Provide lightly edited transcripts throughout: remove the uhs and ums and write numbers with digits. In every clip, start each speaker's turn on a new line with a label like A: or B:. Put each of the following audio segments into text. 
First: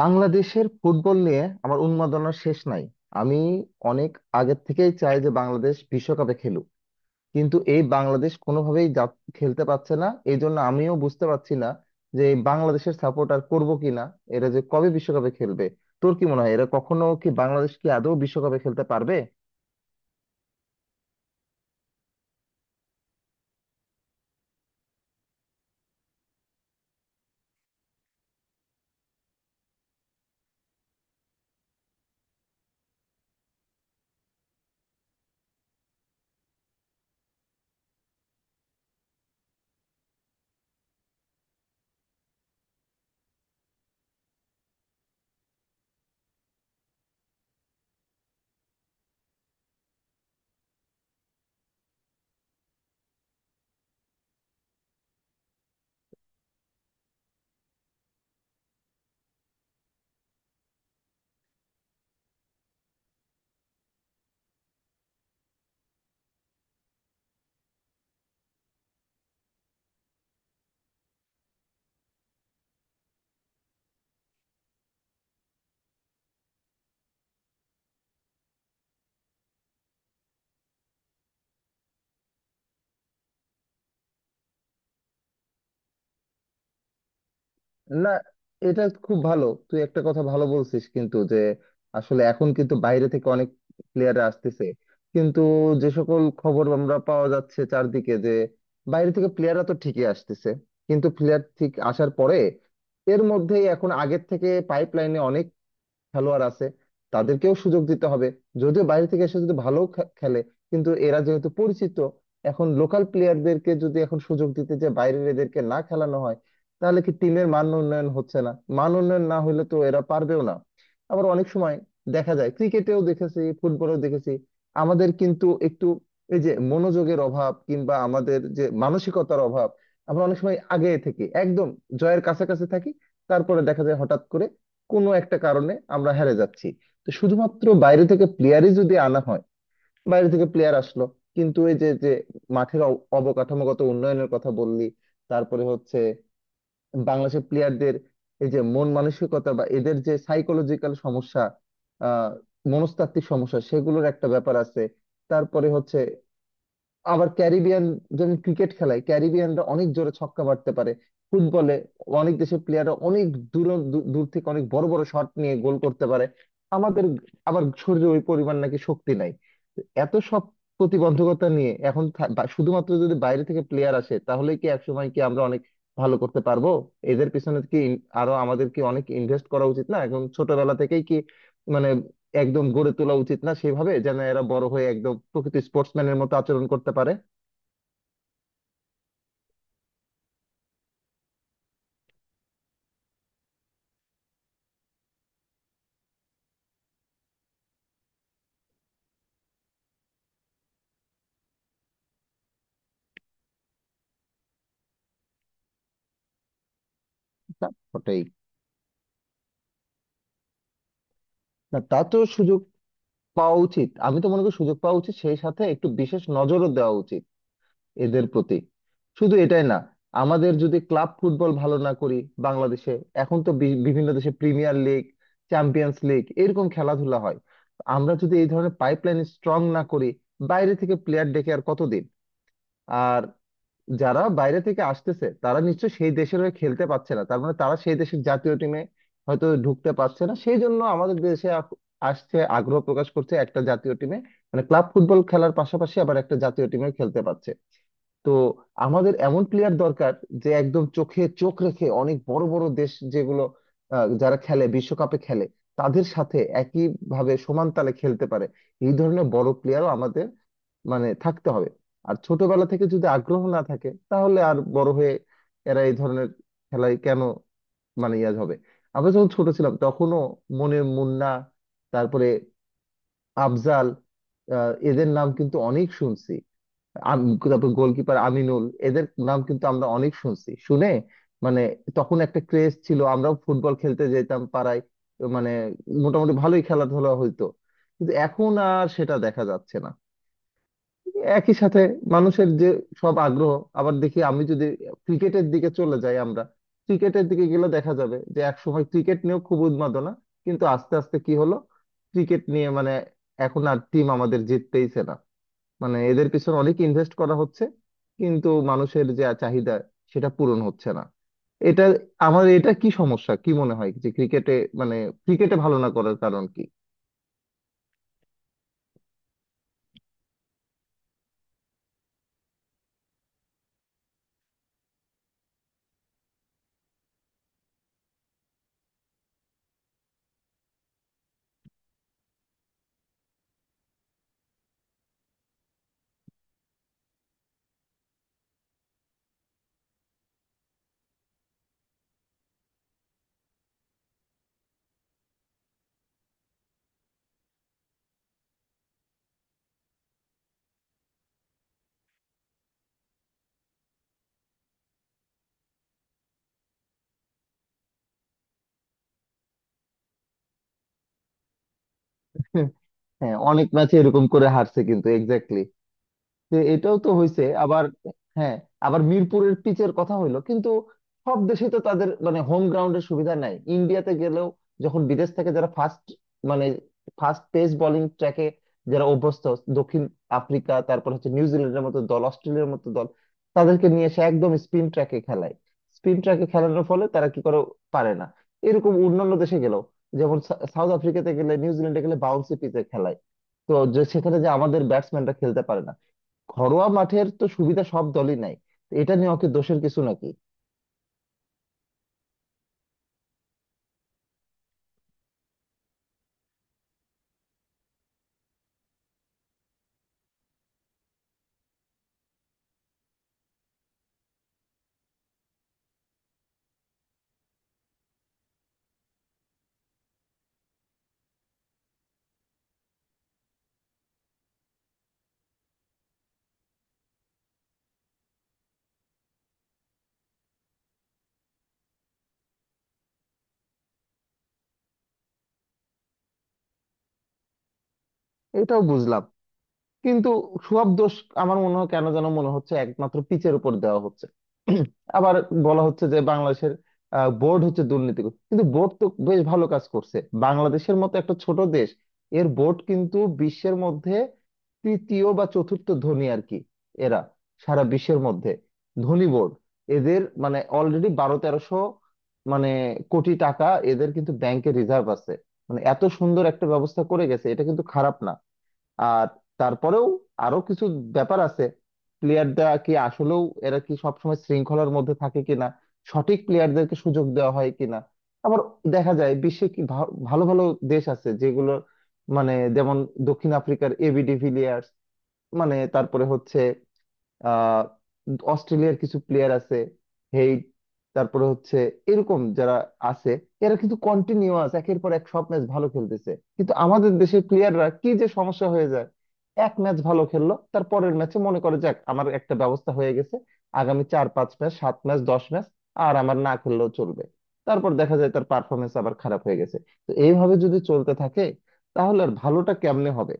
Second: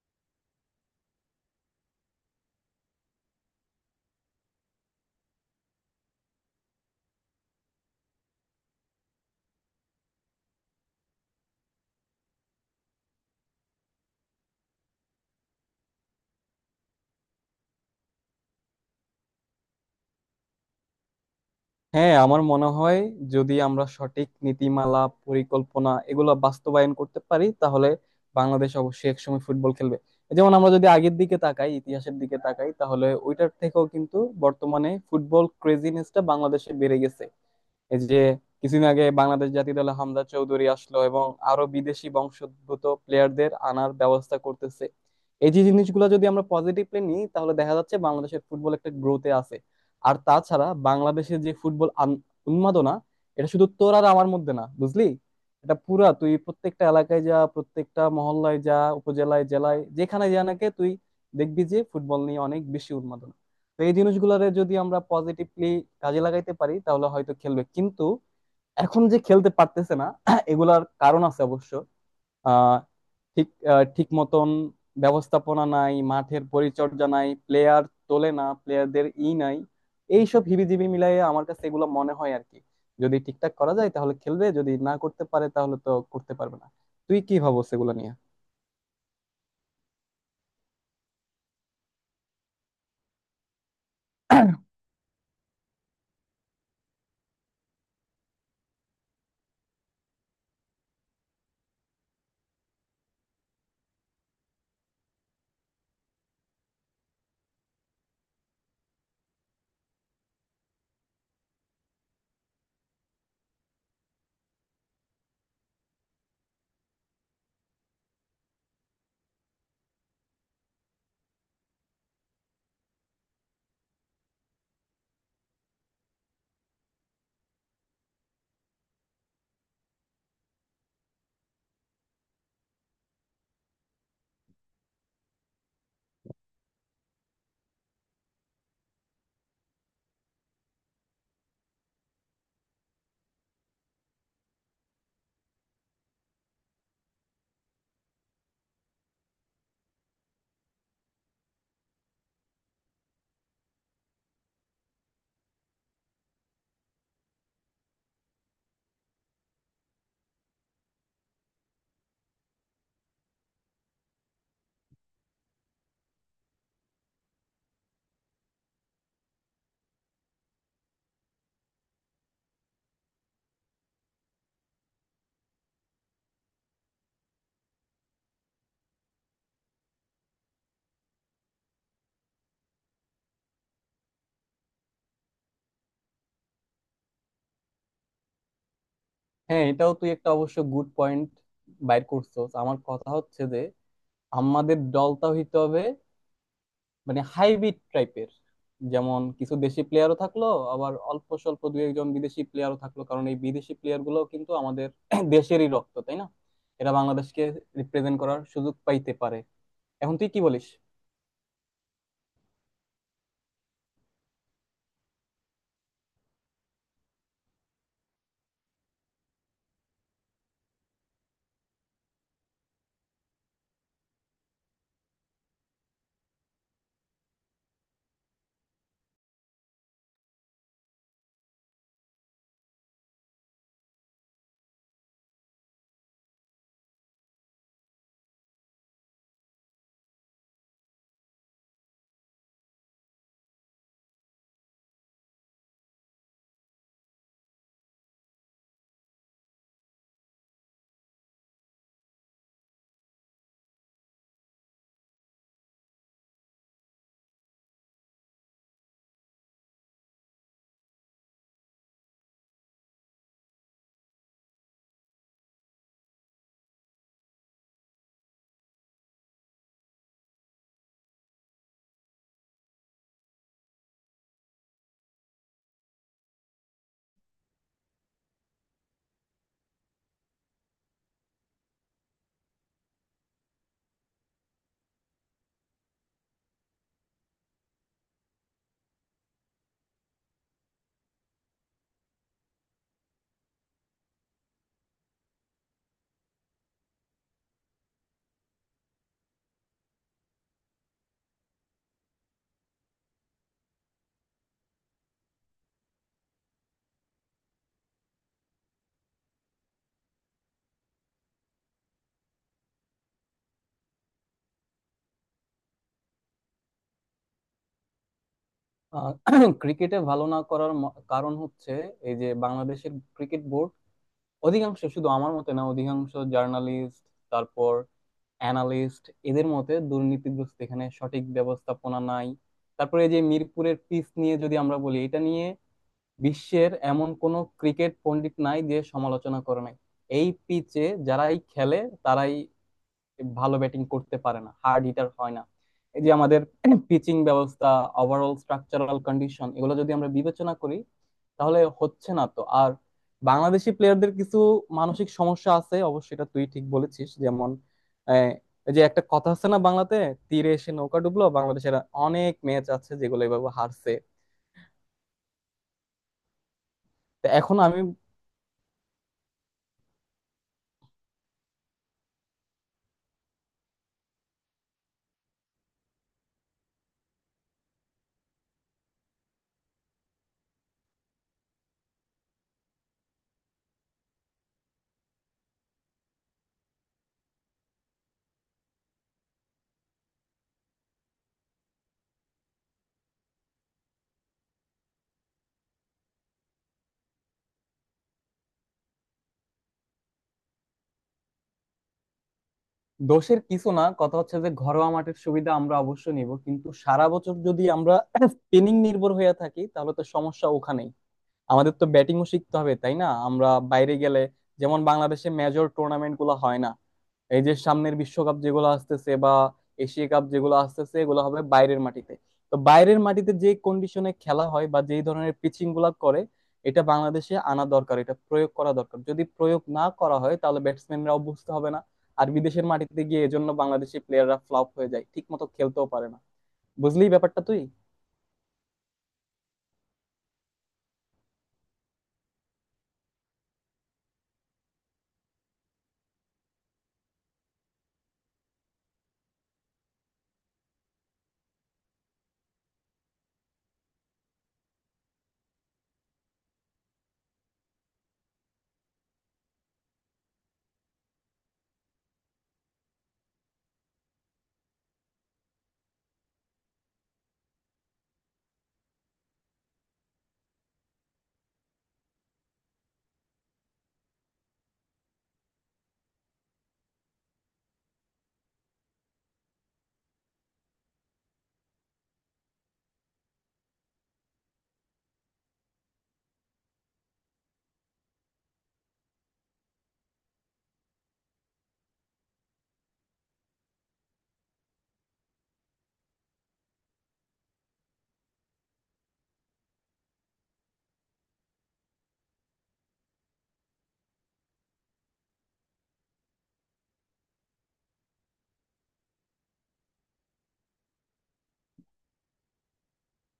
A: বাংলাদেশের ফুটবল নিয়ে আমার উন্মাদনার শেষ নাই। আমি অনেক আগের থেকেই চাই যে বাংলাদেশ বিশ্বকাপে খেলুক, কিন্তু এই বাংলাদেশ কোনোভাবেই খেলতে পারছে না। এই জন্য আমিও বুঝতে পারছি না যে এই বাংলাদেশের সাপোর্ট আর করবো কিনা, এরা যে কবে বিশ্বকাপে খেলবে। তোর কি মনে হয় এরা কখনো কি, বাংলাদেশ কি আদৌ বিশ্বকাপে খেলতে পারবে?
B: হ্যাঁ, আমার মনে হয় যদি আমরা সঠিক নীতিমালা, পরিকল্পনা এগুলো বাস্তবায়ন করতে পারি, তাহলে বাংলাদেশ অবশ্যই একসময় ফুটবল খেলবে। যেমন আমরা যদি আগের দিকে তাকাই, ইতিহাসের দিকে তাকাই, তাহলে ওইটার থেকেও কিন্তু বর্তমানে ফুটবল ক্রেজিনেসটা বাংলাদেশে বেড়ে গেছে। এই যে কিছুদিন আগে বাংলাদেশ জাতীয় দলে হামজা চৌধুরী আসলো এবং আরো বিদেশি বংশোদ্ভূত প্লেয়ারদের আনার ব্যবস্থা করতেছে। এই যে জিনিসগুলো যদি আমরা পজিটিভলি নিই, তাহলে দেখা যাচ্ছে বাংলাদেশের ফুটবল একটা গ্রোথে আছে। আর তাছাড়া বাংলাদেশে যে ফুটবল উন্মাদনা, এটা শুধু তোর আর আমার মধ্যে না, বুঝলি। এটা পুরা তুই প্রত্যেকটা এলাকায় যা, প্রত্যেকটা মহল্লায় যা, উপজেলায়, জেলায়, যেখানে যা নাকি, তুই দেখবি যে ফুটবল নিয়ে অনেক বেশি উন্মাদনা। তো এই জিনিসগুলোরে যদি আমরা পজিটিভলি কাজে লাগাইতে পারি, তাহলে হয়তো খেলবে। কিন্তু এখন যে খেলতে পারতেছে না, এগুলার কারণ আছে অবশ্য। আহ, ঠিক ঠিক মতন ব্যবস্থাপনা নাই, মাঠের পরিচর্যা নাই, প্লেয়ার তোলে না, প্লেয়ারদের ই নাই। এইসব হিবিজিবি মিলাইয়ে আমার কাছে এগুলো মনে হয় আর কি। যদি ঠিকঠাক করা যায় তাহলে খেলবে, যদি না করতে পারে তাহলে তো করতে পারবে না। তুই কি ভাবছ এগুলো
A: না,
B: নিয়ে?
A: এটা খুব ভালো, তুই একটা কথা ভালো বলছিস, কিন্তু যে আসলে এখন কিন্তু বাইরে থেকে অনেক প্লেয়ার আসতেছে, কিন্তু যে সকল খবর আমরা পাওয়া যাচ্ছে চারদিকে, যে বাইরে থেকে প্লেয়াররা তো ঠিকই আসতেছে, কিন্তু প্লেয়ার ঠিক আসার পরে এর মধ্যেই এখন আগের থেকে পাইপ লাইনে খেলোয়াড় আছে, তাদেরকেও সুযোগ দিতে হবে। যদিও বাইরে থেকে এসে যদি ভালো খেলে, কিন্তু এরা যেহেতু পরিচিত, এখন লোকাল প্লেয়ারদেরকে যদি এখন সুযোগ দিতে, যে বাইরের এদেরকে না খেলানো হয়, তাহলে কি টিমের মান উন্নয়ন হচ্ছে না? মান উন্নয়ন না হলে তো এরা পারবেও না। আবার অনেক সময় দেখা যায়, ক্রিকেটেও দেখেছি ফুটবলেও দেখেছি, আমাদের কিন্তু একটু এই যে মনোযোগের অভাব, কিংবা আমাদের যে মানসিকতার অভাব। আমরা অনেক সময় আগে থেকে একদম জয়ের কাছাকাছি থাকি, তারপরে দেখা যায় হঠাৎ করে কোনো একটা কারণে আমরা হেরে যাচ্ছি। তো শুধুমাত্র বাইরে থেকে প্লেয়ারই যদি আনা হয়, বাইরে থেকে প্লেয়ার আসলো, কিন্তু এই যে যে মাঠের অবকাঠামোগত উন্নয়নের কথা বললি, তারপরে হচ্ছে বাংলাদেশের প্লেয়ারদের এই যে মন মানসিকতা, বা এদের যে সাইকোলজিক্যাল সমস্যা, আহ মনস্তাত্ত্বিক সমস্যা, সেগুলোর একটা ব্যাপার আছে। তারপরে হচ্ছে আবার ক্যারিবিয়ান, যেমন ক্রিকেট খেলায় ক্যারিবিয়ানরা অনেক জোরে ছক্কা মারতে পারে, ফুটবলে অনেক দেশের প্লেয়াররা অনেক দূর দূর থেকে অনেক বড় বড় শট নিয়ে গোল করতে পারে। আমাদের আবার শরীরে ওই পরিমাণ নাকি শক্তি নাই। তো এত সব প্রতিবন্ধকতা নিয়ে এখন শুধুমাত্র যদি বাইরে থেকে প্লেয়ার আসে, তাহলে কি একসময় কি আমরা অনেক ভালো করতে পারবো? এদের পিছনে কি আরো আমাদের কি অনেক ইনভেস্ট করা উচিত না? এখন ছোটবেলা থেকেই কি, মানে, একদম গড়ে তোলা উচিত না, সেভাবে যেন এরা বড় হয়ে একদম প্রকৃত স্পোর্টসম্যানের মতো আচরণ করতে পারে।
B: হ্যাঁ, এটাও তুই একটা অবশ্য গুড পয়েন্ট বাইর করছো। আমার কথা হচ্ছে যে আমাদের দলটা হইতে হবে মানে হাইব্রিড টাইপের। যেমন কিছু দেশি প্লেয়ারও থাকলো, আবার অল্প স্বল্প দু একজন বিদেশি প্লেয়ারও থাকলো, কারণ এই বিদেশি প্লেয়ার গুলো কিন্তু আমাদের দেশেরই রক্ত, তাই না। এরা বাংলাদেশকে
A: তা
B: রিপ্রেজেন্ট
A: বটেই।
B: করার সুযোগ পাইতে পারে। এখন তুই কি বলিস?
A: না, তা তো সুযোগ পাওয়া উচিত। আমি তো মনে করি সুযোগ পাওয়া উচিত, সেই সাথে একটু বিশেষ নজরও দেওয়া উচিত এদের প্রতি। শুধু এটাই না, আমাদের যদি ক্লাব ফুটবল ভালো না করি বাংলাদেশে। এখন তো বিভিন্ন দেশে প্রিমিয়ার লিগ, চ্যাম্পিয়ন্স লিগ এরকম খেলাধুলা হয়। আমরা যদি এই ধরনের পাইপলাইন স্ট্রং না করি, বাইরে থেকে প্লেয়ার ডেকে আর কতদিন? আর যারা বাইরে থেকে আসতেছে, তারা নিশ্চয় সেই দেশের হয়ে খেলতে পারছে না, তার মানে তারা সেই দেশের জাতীয় টিমে হয়তো ঢুকতে পারছে না, সেই জন্য আমাদের দেশে আসছে, আগ্রহ প্রকাশ করছে একটা জাতীয় টিমে, মানে ক্লাব ফুটবল খেলার পাশাপাশি আবার একটা জাতীয় টিমে খেলতে পারছে। তো আমাদের এমন প্লেয়ার দরকার, যে একদম চোখে চোখ রেখে অনেক বড় বড় দেশ, যেগুলো যারা খেলে, বিশ্বকাপে খেলে, তাদের সাথে একই ভাবে সমান তালে খেলতে পারে। এই ধরনের বড় প্লেয়ারও আমাদের, মানে, থাকতে হবে। আর ছোটবেলা থেকে যদি আগ্রহ না থাকে, তাহলে আর বড় হয়ে এরা এই ধরনের খেলায় কেন, মানে, ইয়া হবে। আমরা যখন ছোট ছিলাম তখনও মনে মুন্না, তারপরে আফজাল, এদের নাম কিন্তু অনেক শুনছি। আম- তারপর গোলকিপার আমিনুল, এদের নাম কিন্তু আমরা অনেক শুনছি শুনে, মানে, তখন একটা ক্রেজ ছিল। আমরাও ফুটবল খেলতে যেতাম পাড়ায়। তো মানে মোটামুটি ভালোই খেলাধুলা হইতো, কিন্তু এখন আর সেটা দেখা যাচ্ছে না। একই সাথে মানুষের যে সব আগ্রহ, আবার দেখি আমি যদি ক্রিকেটের দিকে চলে যাই। আমরা ক্রিকেটের দিকে গেলে দেখা যাবে যে একসময় ক্রিকেট নিয়েও খুব উন্মাদনা, কিন্তু আস্তে আস্তে কি হলো, ক্রিকেট নিয়ে মানে এখন আর টিম আমাদের জিততেইছে না। মানে এদের পিছনে অনেক ইনভেস্ট করা হচ্ছে, কিন্তু মানুষের যে চাহিদা সেটা পূরণ হচ্ছে না। এটা, আমার এটা কি সমস্যা কি মনে হয় যে ক্রিকেটে, মানে, ক্রিকেটে ভালো না করার কারণ কি?
B: ক্রিকেটে ভালো না করার কারণ হচ্ছে এই যে বাংলাদেশের ক্রিকেট বোর্ড অধিকাংশ, শুধু আমার মতে না, অধিকাংশ জার্নালিস্ট, তারপর অ্যানালিস্ট, এদের মতে দুর্নীতিগ্রস্ত। এখানে সঠিক ব্যবস্থাপনা নাই। তারপরে এই যে মিরপুরের পিচ নিয়ে যদি আমরা বলি, এটা নিয়ে বিশ্বের এমন কোনো ক্রিকেট পণ্ডিত নাই যে সমালোচনা করে নাই। এই পিচে যারাই খেলে, তারাই ভালো ব্যাটিং করতে পারে না, হার্ড হিটার হয় না। এই যে আমাদের পিচিং ব্যবস্থা, ওভারঅল স্ট্রাকচারাল কন্ডিশন, এগুলো যদি আমরা বিবেচনা করি, তাহলে হচ্ছে না তো আর। বাংলাদেশি প্লেয়ারদের কিছু মানসিক সমস্যা আছে অবশ্যই, এটা তুই ঠিক বলেছিস। যেমন, আহ, এই যে একটা কথা আছে না বাংলাতে, তীরে এসে নৌকা ডুবলো, বাংলাদেশের অনেক ম্যাচ আছে যেগুলো
A: হ্যাঁ,
B: এভাবে
A: অনেক
B: হারছে।
A: ম্যাচে এরকম করে হারছে, কিন্তু এক্স্যাক্টলি যে এটাও তো
B: তো
A: হয়েছে
B: এখন আমি
A: আবার। হ্যাঁ, আবার মিরপুরের পিচের কথা হইলো, কিন্তু সব দেশে তো তাদের মানে হোম গ্রাউন্ডের সুবিধা নাই। ইন্ডিয়াতে গেলেও, যখন বিদেশ থেকে যারা ফাস্ট, মানে, ফাস্ট পেস বোলিং ট্র্যাকে যারা অভ্যস্ত, দক্ষিণ আফ্রিকা, তারপর হচ্ছে নিউজিল্যান্ডের মতো দল, অস্ট্রেলিয়ার মতো দল, তাদেরকে নিয়ে এসে একদম স্পিন ট্র্যাকে খেলায়, স্পিন ট্র্যাকে খেলানোর ফলে তারা কি করে, পারে না। এরকম অন্যান্য দেশে গেলেও, যেমন সাউথ আফ্রিকাতে গেলে নিউজিল্যান্ডে গেলে বাউন্সি পিচে খেলায়, তো যে সেখানে যে আমাদের ব্যাটসম্যানরা খেলতে পারে না। ঘরোয়া মাঠের তো সুবিধা সব দলই নাই। তো এটা নিয়ে ওকে, দোষের কিছু নাকি?
B: দোষের কিছু না, কথা হচ্ছে যে ঘরোয়া মাঠের সুবিধা আমরা অবশ্যই নিব, কিন্তু সারা বছর যদি আমরা স্পিনিং নির্ভর হয়ে থাকি, তাহলে তো সমস্যা ওখানেই। আমাদের তো ব্যাটিংও শিখতে হবে, তাই না, আমরা বাইরে গেলে। যেমন বাংলাদেশে মেজর টুর্নামেন্ট গুলো হয় না। এই যে সামনের বিশ্বকাপ যেগুলো আসতেছে, বা এশিয়া কাপ যেগুলো আসতেছে, এগুলো হবে বাইরের মাটিতে। তো বাইরের মাটিতে যে কন্ডিশনে খেলা হয় বা যেই ধরনের পিচিং গুলা করে, এটা বাংলাদেশে আনা দরকার, এটা প্রয়োগ করা দরকার। যদি প্রয়োগ না করা হয় তাহলে ব্যাটসম্যানরাও বুঝতে হবে না। আর বিদেশের মাটিতে গিয়ে এজন্য বাংলাদেশি প্লেয়াররা ফ্লপ হয়ে যায়, ঠিক মতো খেলতেও পারে না। বুঝলি ব্যাপারটা তুই?
A: এটাও বুঝলাম, কিন্তু সব দোষ আমার মনে হয় কেন যেন মনে হচ্ছে একমাত্র পিচের উপর দেওয়া হচ্ছে। আবার বলা হচ্ছে যে বাংলাদেশের বোর্ড হচ্ছে দুর্নীতি, কিন্তু বোর্ড তো বেশ ভালো কাজ করছে। বাংলাদেশের মতো একটা ছোট দেশ, এর বোর্ড কিন্তু বিশ্বের মধ্যে তৃতীয় বা চতুর্থ ধনী আর কি। এরা সারা বিশ্বের মধ্যে ধনী বোর্ড। এদের মানে অলরেডি বারো তেরোশো, মানে, কোটি টাকা এদের কিন্তু ব্যাংকে রিজার্ভ আছে। মানে এত সুন্দর একটা ব্যবস্থা করে গেছে, এটা কিন্তু খারাপ না। আর তারপরেও আরো কিছু ব্যাপার আছে। প্লেয়াররা কি আসলেও এরা কি সবসময় শৃঙ্খলার মধ্যে থাকে কিনা, সঠিক প্লেয়ারদেরকে সুযোগ দেওয়া হয় কিনা। আবার দেখা যায় বিশ্বে কি ভালো ভালো দেশ আছে যেগুলো, মানে, যেমন দক্ষিণ আফ্রিকার এবি ডিভিলিয়ার্স, মানে, তারপরে হচ্ছে আহ অস্ট্রেলিয়ার কিছু প্লেয়ার আছে, হেইড, তারপরে হচ্ছে এরকম যারা আছে, এরা কিন্তু কন্টিনিউয়াস একের পর এক সব ম্যাচ ভালো খেলতেছে। কিন্তু আমাদের দেশের প্লেয়াররা কি যে সমস্যা হয়ে যায়, এক ম্যাচ ভালো খেললো, তার পরের ম্যাচে মনে করে যাক আমার একটা ব্যবস্থা হয়ে গেছে, আগামী 4-5 ম্যাচ, 7 ম্যাচ, 10 ম্যাচ আর আমার না খেললেও চলবে। তারপর দেখা যায় তার পারফরমেন্স আবার খারাপ হয়ে গেছে। তো এইভাবে যদি চলতে থাকে, তাহলে আর ভালোটা কেমনে হবে?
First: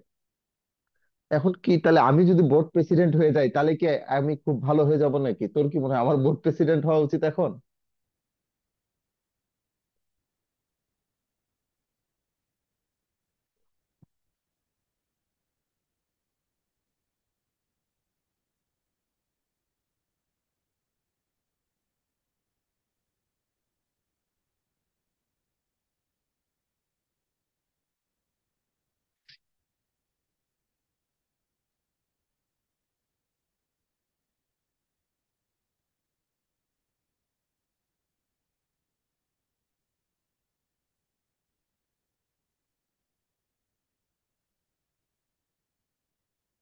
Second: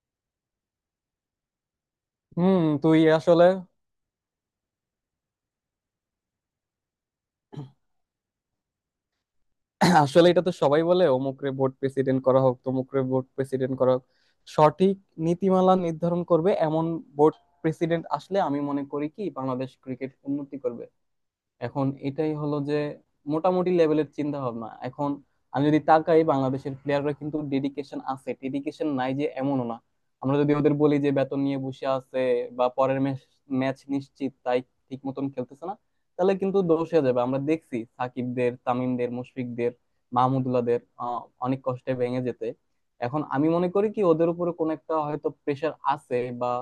A: এখন কি তাহলে আমি যদি
B: হুম,
A: বোর্ড
B: তুই
A: প্রেসিডেন্ট হয়ে
B: আসলে
A: যাই তাহলে কি আমি খুব ভালো হয়ে যাব নাকি? তোর কি মনে হয় আমার বোর্ড প্রেসিডেন্ট হওয়া উচিত এখন?
B: আসলে এটা তো সবাই বলে অমুকরে ভোট প্রেসিডেন্ট করা হোক, তমুকরে ভোট প্রেসিডেন্ট করা হোক। সঠিক নীতিমালা নির্ধারণ করবে এমন ভোট প্রেসিডেন্ট আসলে, আমি মনে করি কি বাংলাদেশ ক্রিকেট উন্নতি করবে। এখন এটাই হলো যে মোটামুটি লেভেলের চিন্তা ভাবনা। এখন আমি যদি তাকাই, বাংলাদেশের প্লেয়াররা কিন্তু ডেডিকেশন আছে, ডেডিকেশন নাই যে এমনও না। আমরা যদি ওদের বলি যে বেতন নিয়ে বসে আছে বা পরের ম্যাচ নিশ্চিত, তাই ঠিক মতন খেলতেছে না, তাহলে কিন্তু দোষ হয়ে যাবে। আমরা দেখছি সাকিবদের, তামিমদের, মুশফিকদের, মাহমুদুল্লাহদের অনেক কষ্টে ভেঙে যেতে। এখন আমি মনে করি কি ওদের উপরে কোনো একটা হয়তো প্রেশার আছে, বা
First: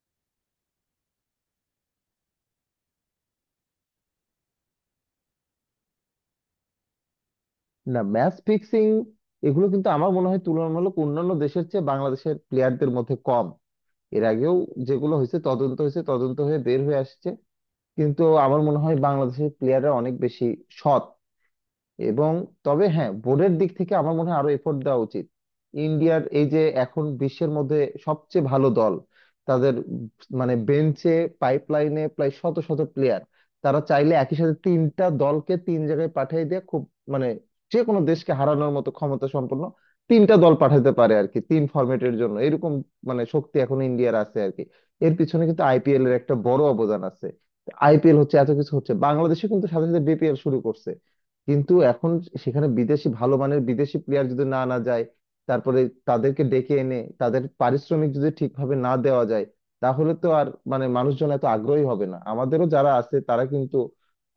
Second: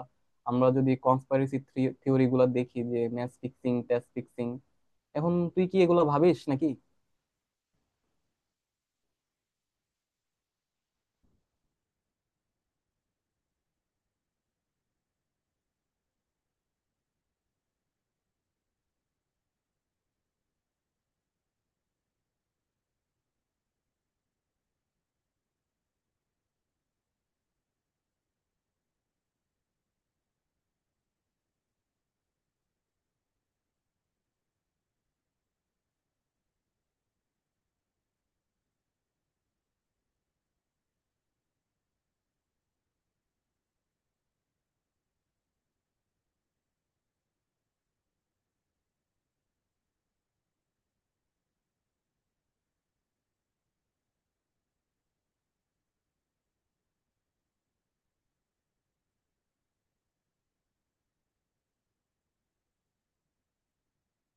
B: আমরা যদি কনস্পাইরেসি থিওরি গুলা দেখি, যে ম্যাচ ফিক্সিং, টেস্ট ফিক্সিং। এখন তুই কি এগুলো ভাবিস নাকি?
A: না, ম্যাচ ফিক্সিং এগুলো কিন্তু আমার মনে হয় তুলনামূলক অন্যান্য দেশের চেয়ে বাংলাদেশের প্লেয়ারদের মধ্যে কম। এর আগেও যেগুলো হয়েছে তদন্ত হয়েছে, তদন্ত হয়ে বের হয়ে আসছে, কিন্তু আমার মনে হয় বাংলাদেশের প্লেয়াররা অনেক বেশি সৎ। এবং তবে হ্যাঁ, বোর্ডের দিক থেকে আমার মনে হয় আরো এফোর্ট দেওয়া উচিত। ইন্ডিয়ার এই যে এখন বিশ্বের মধ্যে সবচেয়ে ভালো দল, তাদের মানে বেঞ্চে পাইপলাইনে প্রায় শত শত প্লেয়ার, তারা চাইলে একই সাথে তিনটা দলকে 3 জায়গায় পাঠিয়ে দিয়ে খুব, মানে, যে কোনো দেশকে হারানোর মতো ক্ষমতা সম্পন্ন 3টা দল পাঠাতে পারে আর কি, 3 ফরম্যাটের জন্য। এরকম, মানে, শক্তি এখন ইন্ডিয়ার আছে আর কি। এর পিছনে কিন্তু আইপিএল এর একটা বড় অবদান আছে। আইপিএল হচ্ছে, এত কিছু হচ্ছে। বাংলাদেশে কিন্তু সাথে সাথে বিপিএল শুরু করছে, কিন্তু এখন সেখানে বিদেশি ভালো মানের বিদেশি প্লেয়ার যদি না আনা যায়, তারপরে তাদেরকে ডেকে এনে তাদের পারিশ্রমিক যদি ঠিকভাবে না দেওয়া যায়, তাহলে তো আর, মানে, মানুষজন এত আগ্রহী হবে না। আমাদেরও যারা আছে তারা কিন্তু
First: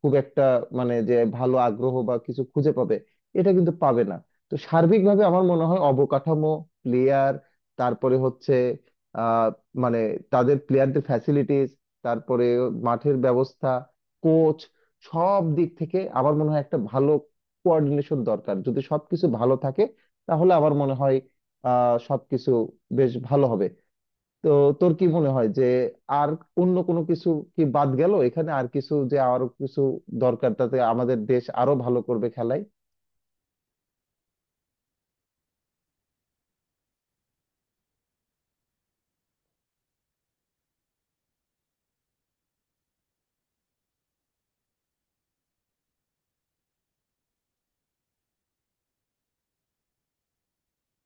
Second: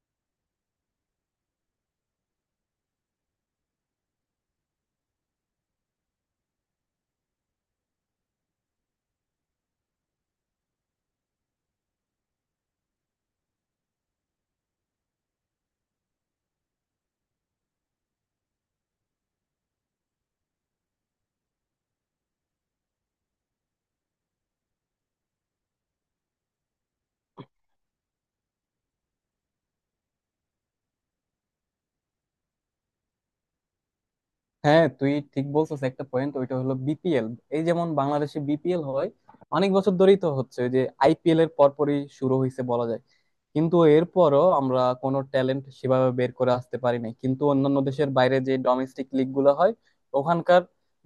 A: খুব একটা, মানে, যে ভালো আগ্রহ বা কিছু খুঁজে পাবে, এটা কিন্তু পাবে না। তো সার্বিকভাবে আমার মনে হয় অবকাঠামো, প্লেয়ার, তারপরে হচ্ছে আহ মানে তাদের প্লেয়ারদের ফ্যাসিলিটিস, তারপরে মাঠের ব্যবস্থা, কোচ, সব দিক থেকে আমার মনে হয় একটা ভালো কোঅর্ডিনেশন দরকার। যদি সবকিছু ভালো থাকে তাহলে আমার মনে হয় সবকিছু বেশ ভালো হবে। তো তোর কি মনে হয় যে আর অন্য কোনো কিছু কি বাদ গেল এখানে, আর কিছু যে আরো কিছু দরকার, তাতে আমাদের দেশ আরো ভালো করবে খেলায়?
B: হ্যাঁ, তুই ঠিক বলছিস একটা পয়েন্ট, ওইটা হলো বিপিএল। এই যেমন বাংলাদেশে বিপিএল হয় অনেক বছর ধরেই তো হচ্ছে, ওই যে আইপিএল এর পরপরই শুরু হয়েছে বলা যায়। কিন্তু এরপরও আমরা কোনো ট্যালেন্ট সেভাবে বের করে আসতে পারি নাই। কিন্তু অন্যান্য দেশের বাইরে যে ডোমেস্টিক লিগ গুলো হয়, ওখানকার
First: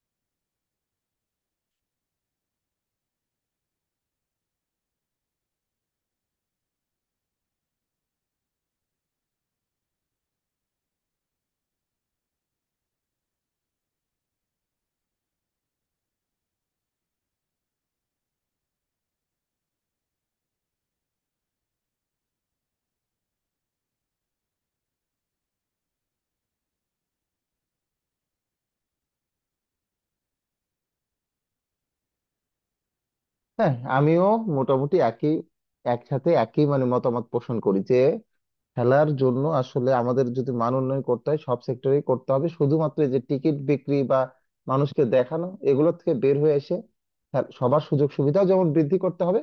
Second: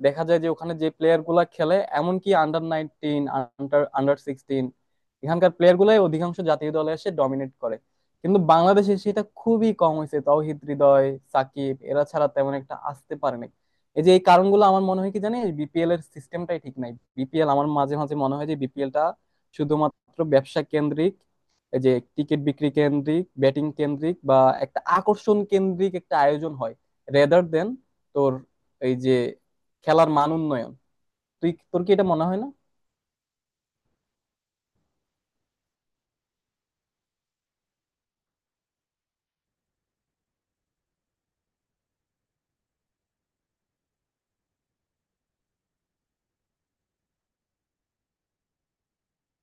B: দেখা যায় যে ওখানে যে প্লেয়ার গুলা খেলে, এমনকি আন্ডার 19, আন্ডার আন্ডার 16, এখানকার প্লেয়ার গুলাই অধিকাংশ জাতীয় দলে এসে ডমিনেট করে। কিন্তু বাংলাদেশে সেটা খুবই কম হয়েছে। তাওহিদ হৃদয়, সাকিব, এরা ছাড়া তেমন একটা আসতে পারেনি। এই যে এই কারণগুলো আমার মনে হয় কি জানিস, বিপিএল এর সিস্টেমটাই ঠিক নাই। বিপিএল আমার মাঝে মাঝে মনে হয় যে বিপিএলটা শুধুমাত্র ব্যবসা কেন্দ্রিক, এই যে টিকিট বিক্রি কেন্দ্রিক, ব্যাটিং কেন্দ্রিক, বা একটা আকর্ষণ কেন্দ্রিক একটা আয়োজন হয়, রেদার দেন তোর এই যে খেলার মান উন্নয়ন। তুই তোর কি এটা মনে হয় না?
A: হ্যাঁ, আমিও মোটামুটি একই, একসাথে একই, মানে, মতামত পোষণ করি যে খেলার জন্য আসলে আমাদের যদি মান উন্নয়ন করতে হয় সব সেক্টরেই করতে হবে। শুধুমাত্র এই যে টিকিট বিক্রি বা মানুষকে দেখানো, এগুলো থেকে বের হয়ে এসে সবার সুযোগ সুবিধা যেমন বৃদ্ধি করতে হবে,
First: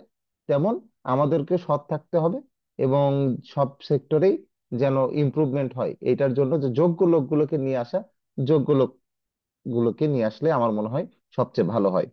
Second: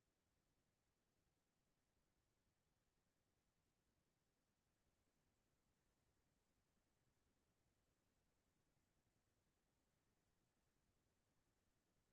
A: তেমন আমাদেরকে সৎ থাকতে হবে। এবং সব সেক্টরেই যেন ইমপ্রুভমেন্ট হয়, এটার জন্য যে যোগ্য লোকগুলোকে নিয়ে আসা, যোগ্য লোকগুলোকে নিয়ে আসলে আমার মনে হয় সবচেয়ে ভালো হয়।